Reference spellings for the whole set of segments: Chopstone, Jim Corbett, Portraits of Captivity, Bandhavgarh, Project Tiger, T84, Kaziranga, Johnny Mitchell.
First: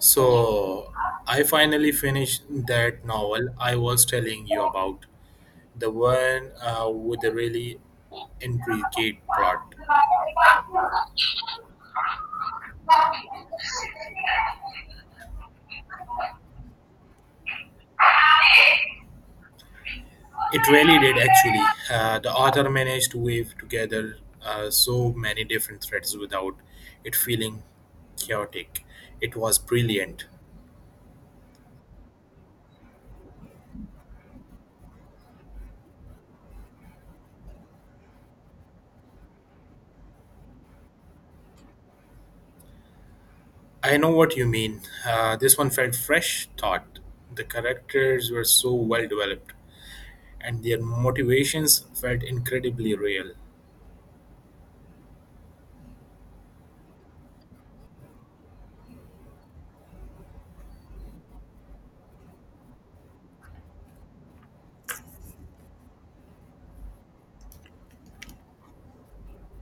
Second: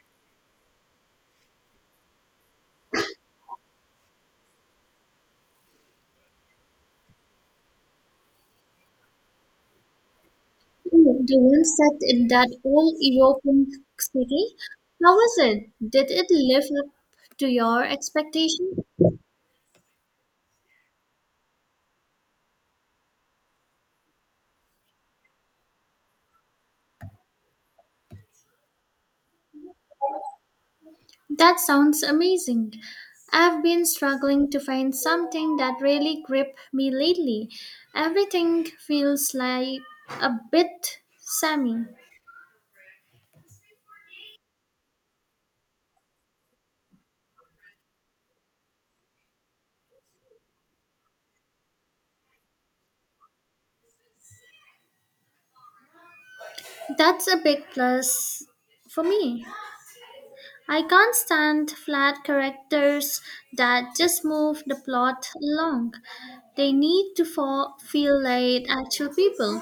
So I finally finished that novel I was telling you about, the one with the really intricate plot. Oh, the one set in that old European city? How was it? Did it live up to your expectation? It really did actually. The author managed to weave together so many different threads without it feeling chaotic. It was brilliant. That sounds amazing. I've been struggling to find something that really gripped me lately. Everything feels like a bit sammy. I know what you mean. This one felt fresh, thought. The characters were so well developed, and their motivations felt incredibly real. That's a big plus for me. I can't stand flat characters that just move the plot along. They need to feel like actual people.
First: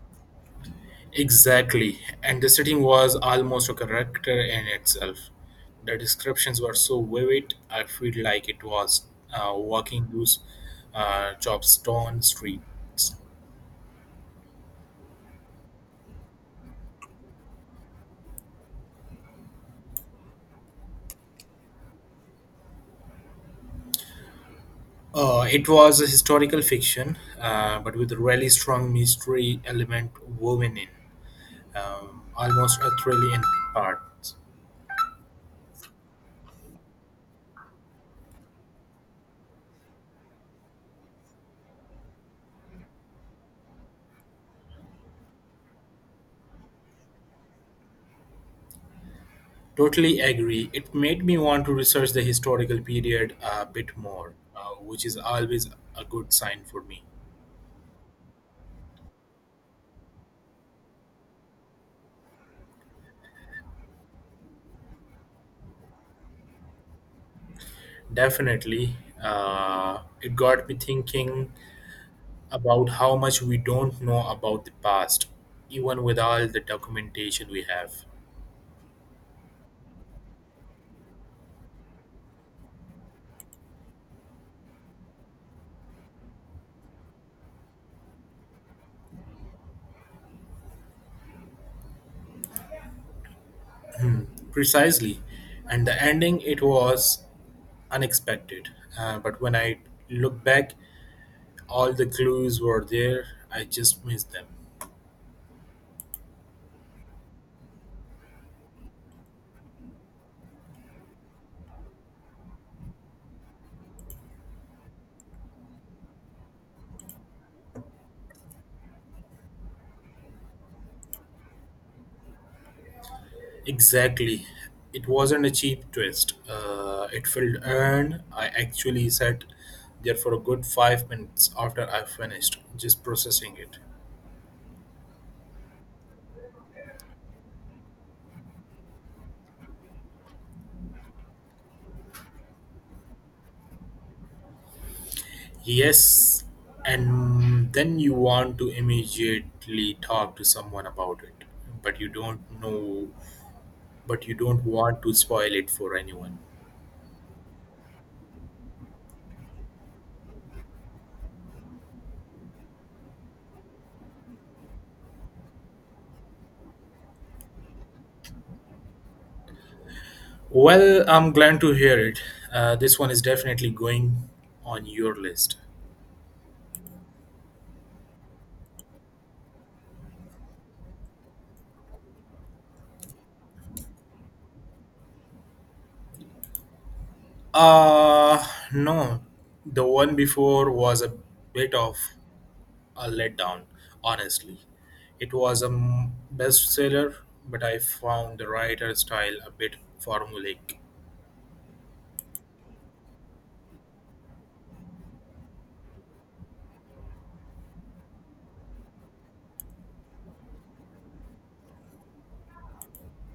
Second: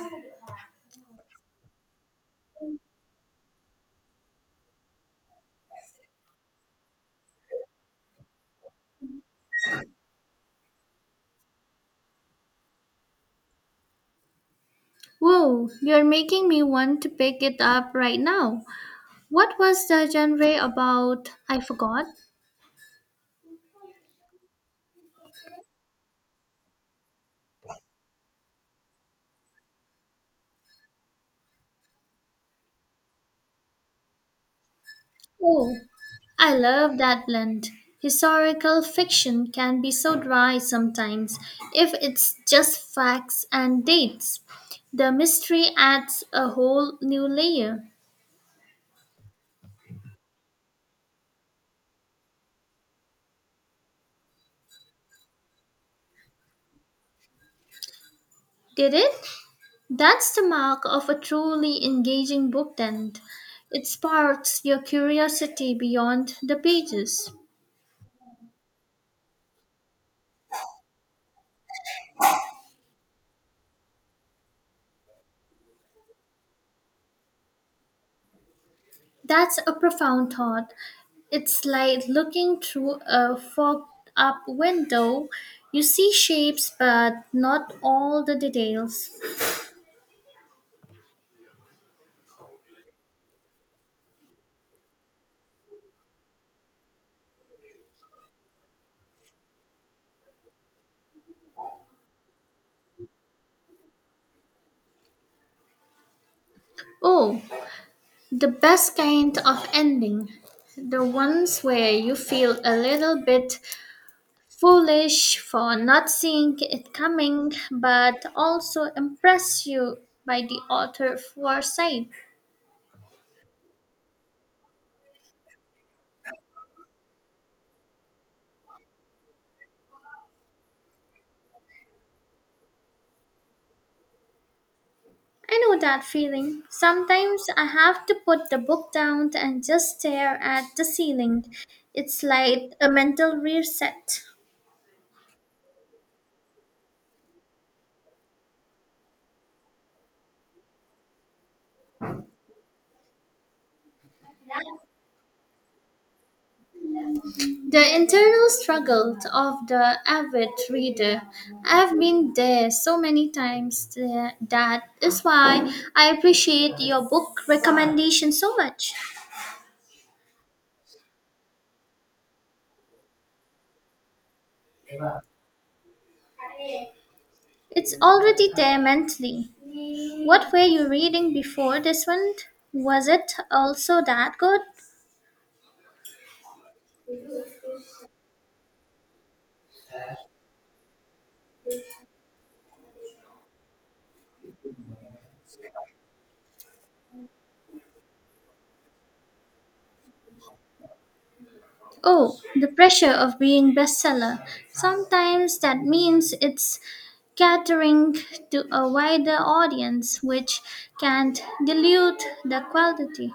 Exactly, and the setting was almost a character in itself. The descriptions were so vivid, I feel like it was walking those Chopstone streets. Whoa, you're making me want to pick it up right now. What was the genre about? I forgot. It was a historical fiction, but with a really strong mystery element woven in. Almost a trillion parts. Oh, I love that blend. Historical fiction can be so dry sometimes if it's just facts and dates. The mystery adds a whole new layer. Totally agree. It made me want to research the historical period a bit more, which is always a good sign for me. Did it? That's the mark of a truly engaging book, then. It sparks your curiosity beyond the pages. Definitely, it got me thinking about how much we don't know about the past, even with all the documentation we have. That's a profound thought. It's like looking through a fogged up window. You see shapes, but not all the details. Precisely. And the ending, it was unexpected. But when I look back, all the clues were there. I just missed them. Oh, the best kind of ending. The ones where you feel a little bit foolish for not seeing it coming, but also impress you by the author foresight. Exactly. It wasn't a cheap twist. It felt earned. I actually sat there for a good 5 minutes after I finished, just processing it. I know that feeling. Sometimes I have to put the book down and just stare at the ceiling. It's like a mental reset. Yes, and then you want to immediately talk to someone about it, but you don't know, but you don't want to spoil it for anyone. The internal struggle of the avid reader. I've been there so many times. That is why I appreciate your book recommendation so much. Well, I'm glad to hear it. This one is definitely going on your list. It's already there mentally. What were you reading before this one? Was it also that good? Uh no. The one before was a bit of a letdown, honestly. It was a bestseller, but I found the writer style a bit formulaic. Oh, the pressure of being bestseller. Sometimes that means it's catering to a wider audience, which can dilute the quality.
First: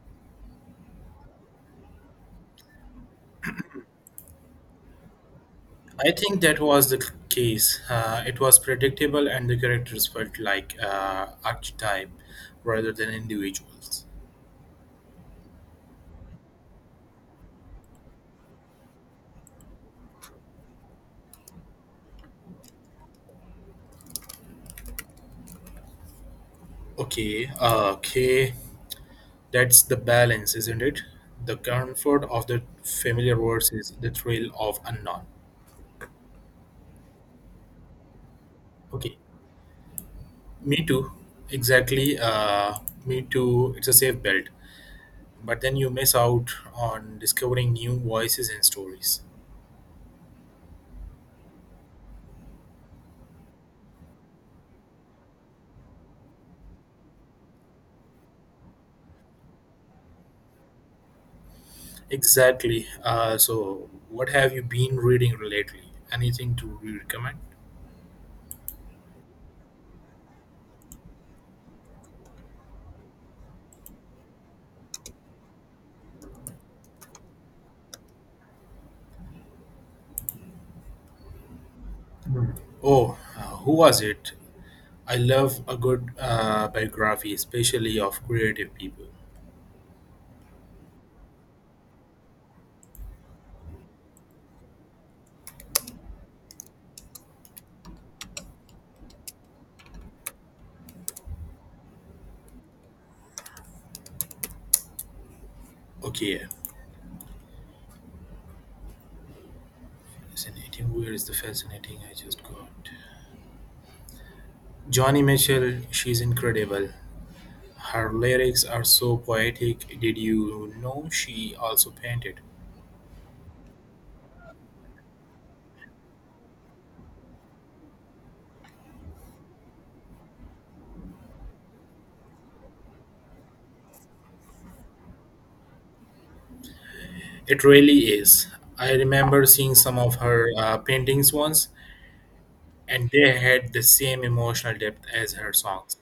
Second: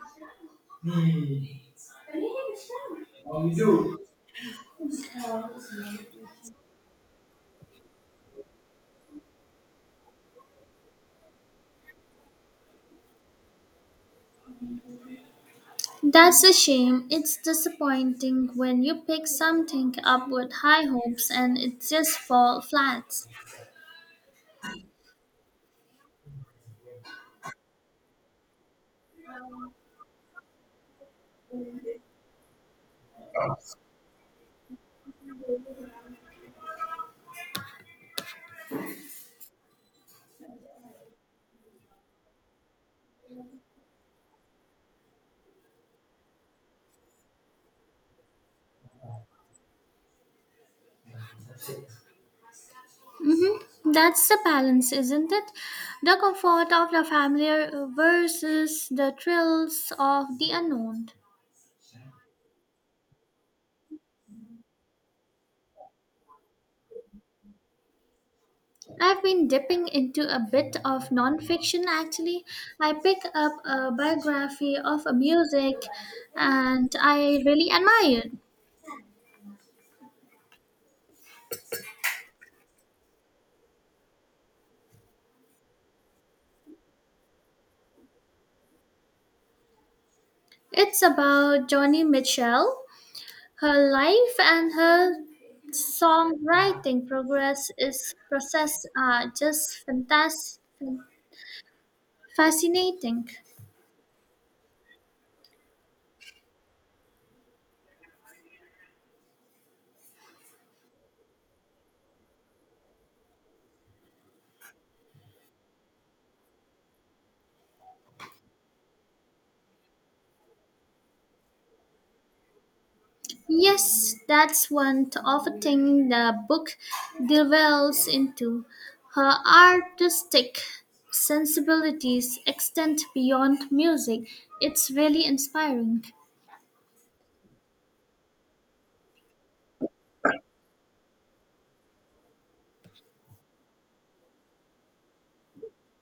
I think that was the case. It was predictable, and the characters felt like archetype rather than individuals. That's a shame. It's disappointing when you pick something up with high hopes and it just falls flat. Okay, okay. That's the balance, isn't it? The comfort of the familiar versus the thrill of unknown. Okay. Me too. Exactly. Me too. It's a safe belt. But then you miss out on discovering new voices and stories. Mm-hmm. That's the balance, isn't it? The comfort of the familiar versus the thrills of the unknown. Exactly. So, what have you been reading lately? Anything to recommend? I've been dipping into a bit of nonfiction actually. I picked up a biography of a music and I really admire it. Oh, who was it? I love a good biography, especially of creative people. It's about Johnny Mitchell. Her life and her songwriting progress is process are just fascinating. Okay, fascinating. Where is the fascinating I just got? Johnny Mitchell, she's incredible. Her lyrics are so poetic. Did you know she also painted? Yes, that's one of the thing the book delves into. Her artistic sensibilities extend beyond music. It's really inspiring. It really is. I remember seeing some of her paintings once, and they had the same emotional depth as her songs.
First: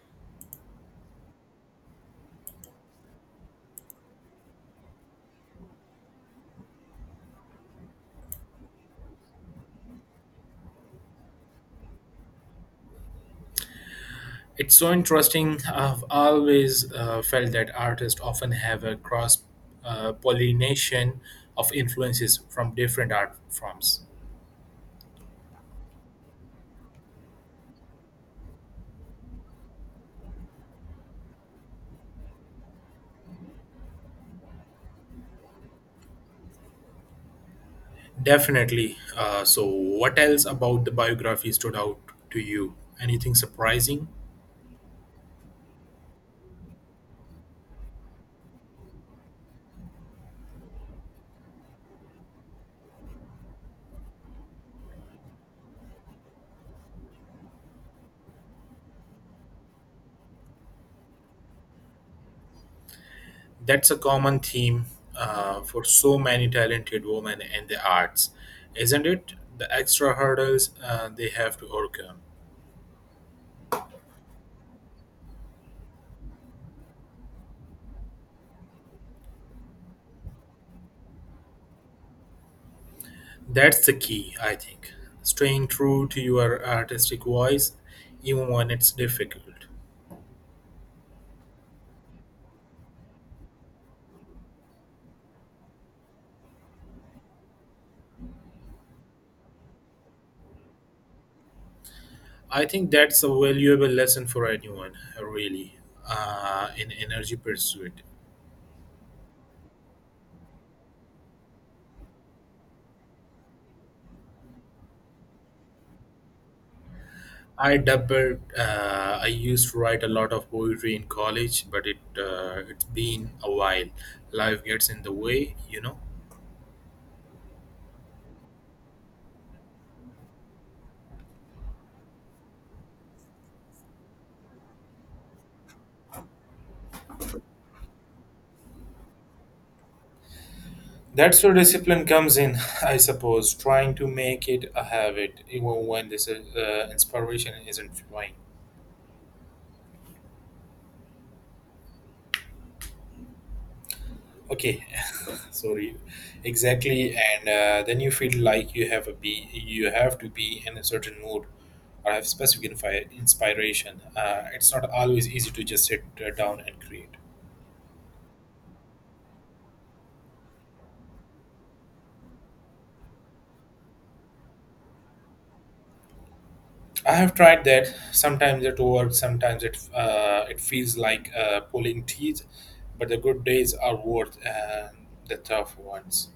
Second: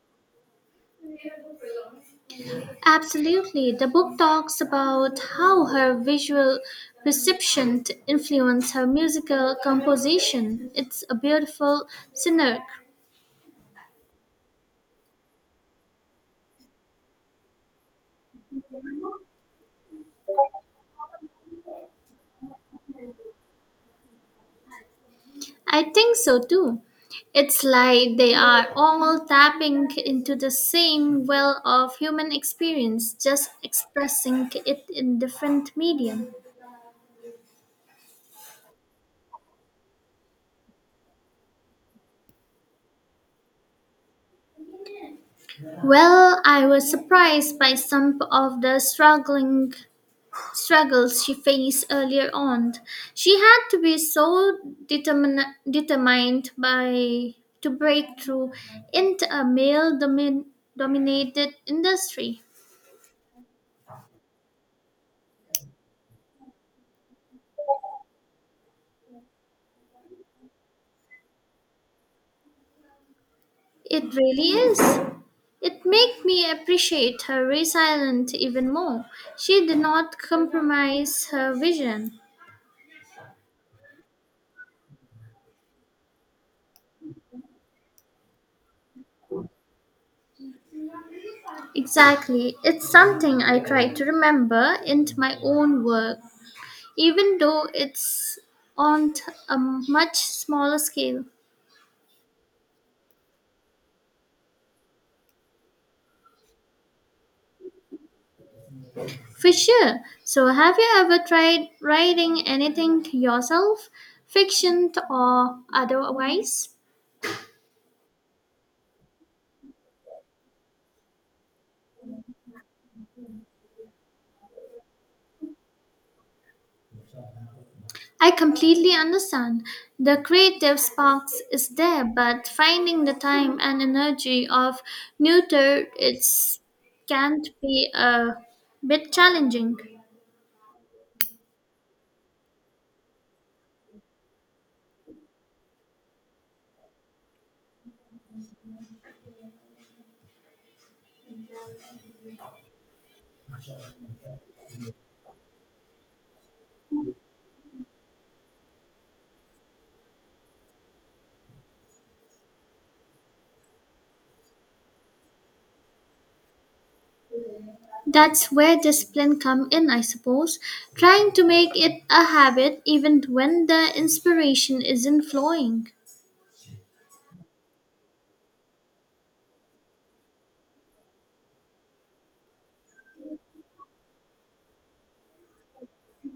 Absolutely. The book talks about how her visual perception influenced her musical composition. It's a beautiful synergy. It's so interesting. I've always felt that artists often have a cross pollination of influences from different art forms. I think so too. It's like they are all tapping into the same well of human experience, just expressing it in different medium. Definitely. So, what else about the biography stood out to you? Anything surprising? Well, I was surprised by some of the struggling struggles she faced earlier on. She had to be so determin determined by to break through into a dominated industry. That's a common theme for so many talented women in the arts, isn't it? The extra hurdles they have to overcome. It really is. It made me appreciate her resilience even more. She did not compromise her vision. That's the key, I think. Staying true to your artistic voice, even when it's difficult. Exactly. It's something I try to remember into my own work, even though it's on t- a much smaller scale. I think that's a valuable lesson for anyone, really, in energy pursuit. For sure. So, have you ever tried writing anything yourself, fiction or otherwise? I doubled. I used to write a lot of poetry in college, but it's been a while. Life gets in the way, you know. I completely understand. The creative sparks is there, but finding the time and energy of neuter it can not be a bit challenging. That's where discipline comes in, I suppose, trying to make it a habit, even when this inspiration isn't flowing. Okay, sorry, exactly. And then you feel like you have a be, you have to be in a certain mood, or have specific inspiration. It's not always easy to just sit down and create. That's where discipline come in, I suppose. Trying to make it a habit even when the inspiration isn't flowing. I have tried that. Sometimes it works. Sometimes it feels like pulling teeth, but the good days are worth the tough ones.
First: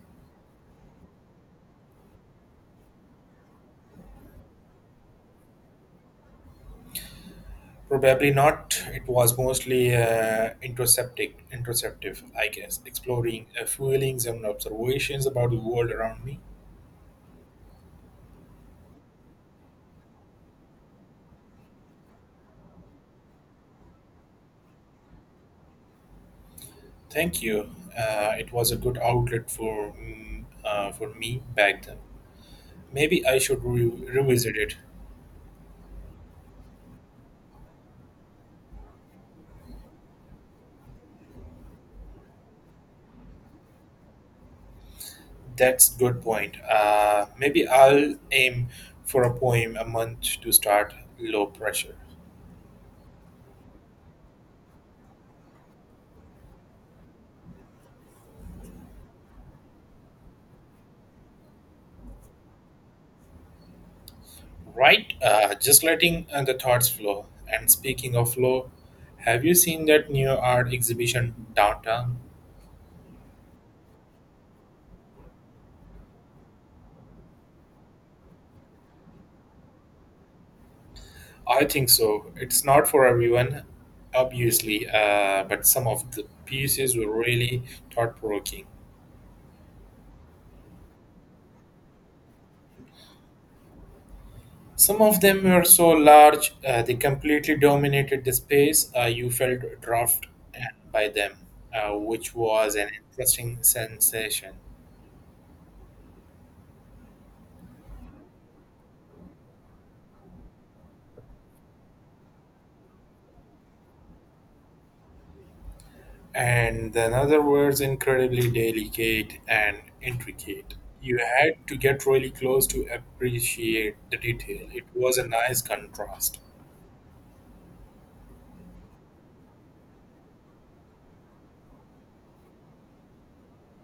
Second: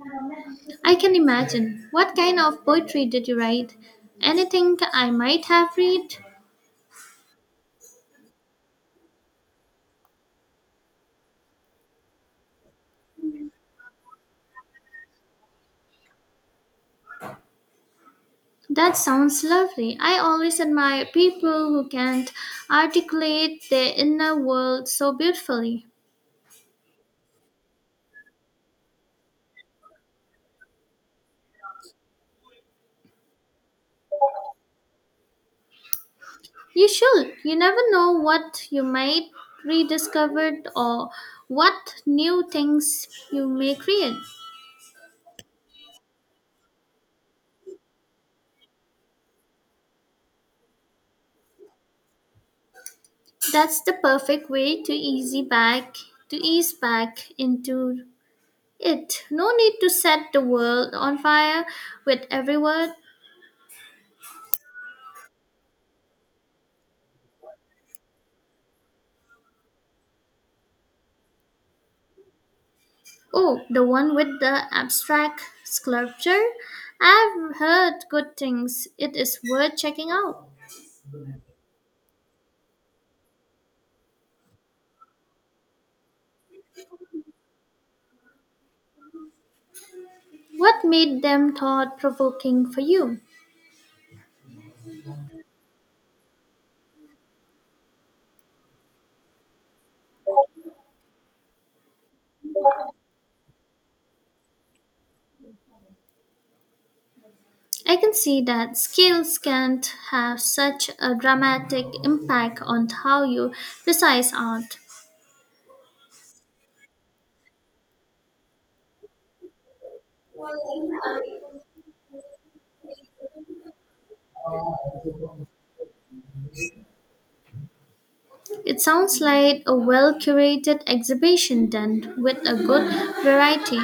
I can imagine. What kind of poetry did you write? Anything I might have read? Probably not. It was mostly introspective, I guess, exploring feelings and observations about the world around me. That sounds lovely. I always admire people who can articulate their inner world so beautifully. Thank you. It was a good outlet for for me back then. Maybe I should revisit it. You should. You never know what you might rediscover or what new things you may create. That's good point. Maybe I'll aim for a poem a month to start low pressure. That's the perfect way to easy back to ease back into it. No need to set the world on fire with every word. Right, just letting the thoughts flow. And speaking of flow, have you seen that new art exhibition downtown? Oh, the one with the abstract sculpture? I've heard good things. It is worth checking out. I think so. It's not for everyone, obviously, but some of the pieces were really thought provoking. What made them thought provoking for you? Some of them were so large, they completely dominated the space. You felt drafted by them, which was an interesting sensation. I can see that skills can't have such a dramatic impact on how you precise art. And the another was incredibly delicate and intricate. You had to get really close to appreciate the detail. It was a nice contrast. It sounds like a well curated exhibition then, with a good variety.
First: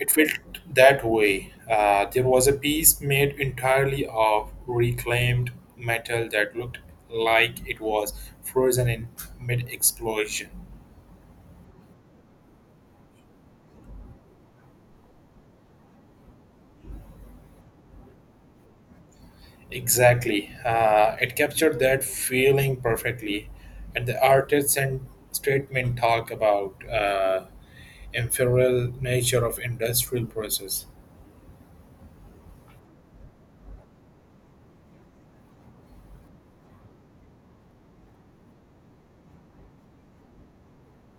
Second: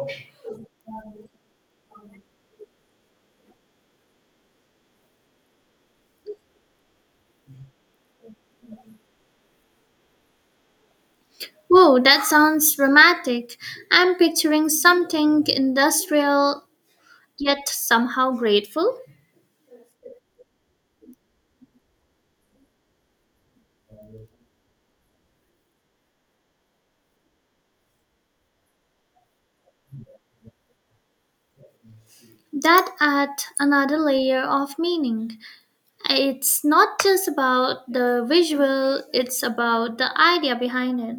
It felt that way. There was a piece made entirely of reclaimed metal that looked like it was frozen in mid explosion. Whoa, that sounds dramatic. I'm picturing something industrial yet somehow grateful. Exactly. It captured that feeling perfectly. And the artist and statement talk about. Ephemeral nature of industrial process. That adds another layer of meaning. It's not just about the visual, it's about the idea behind it.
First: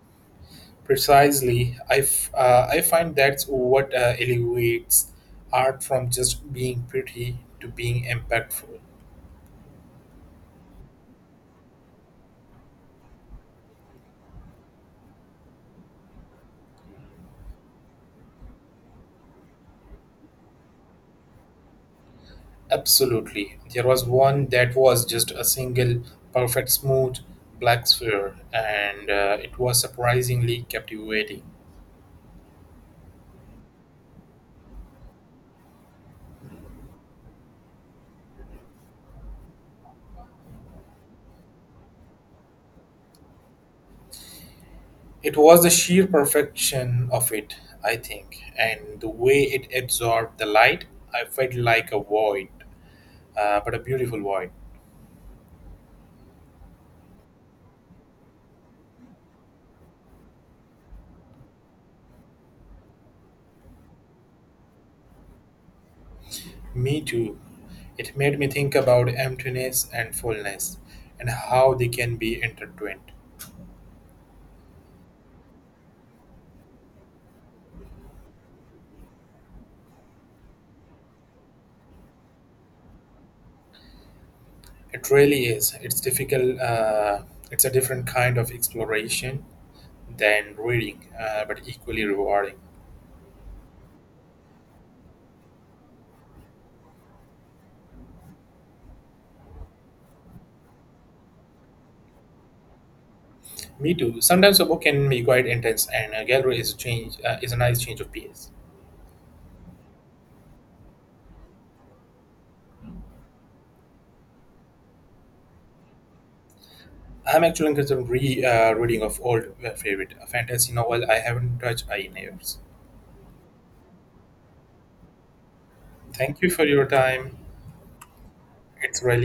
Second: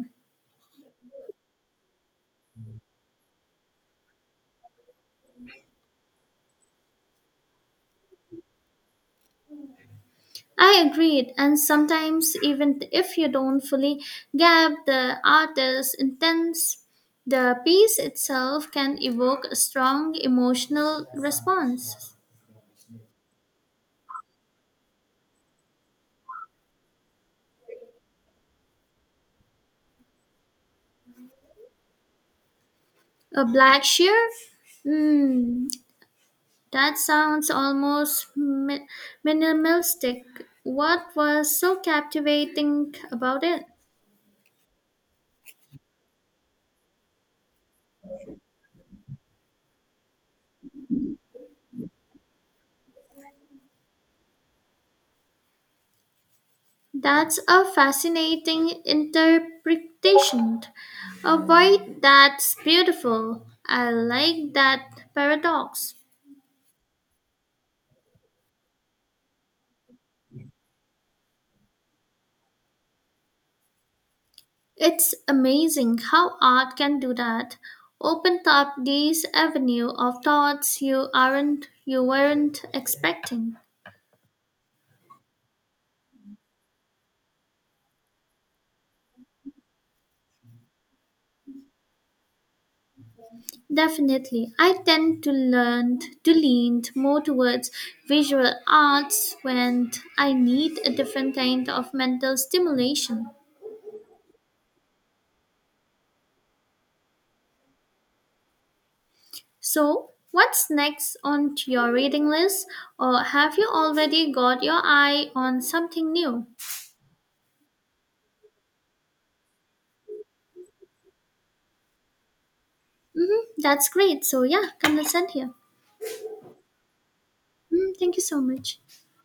Precisely, I find that's what elevates art from just being pretty to being impactful. I agreed, and sometimes even if you don't fully get the artist's intent, the piece itself can evoke a strong emotional response. Absolutely. There was one that was just a single, perfect, smooth black sphere, and it was surprisingly captivating. A black shear? That sounds almost minimalistic. What was so captivating about it? It was the sheer perfection of it, I think, and the way it absorbed the light, I felt like a void, but a beautiful void. That's a fascinating interpretation of why that's beautiful. I like that paradox. Me too. It made me think about emptiness and fullness and how they can be intertwined. It's amazing how art can do that. Opened up these avenue of thoughts you weren't expecting. It really is. It's difficult. It's a different kind of exploration than reading, but equally rewarding. Definitely. I tend to lean more towards visual arts when I need a different kind of mental stimulation. Me too. Sometimes a book can be quite intense, and a gallery is a change is a nice change of pace. So, what's next on to your reading list or have you already got your eye on something new? I'm actually considering re reading of old favorite, a fantasy novel I haven't touched in years. Hmm, that's great. So, yeah, come listen here. Thank you for your time. Mhm, thank you so much. It's really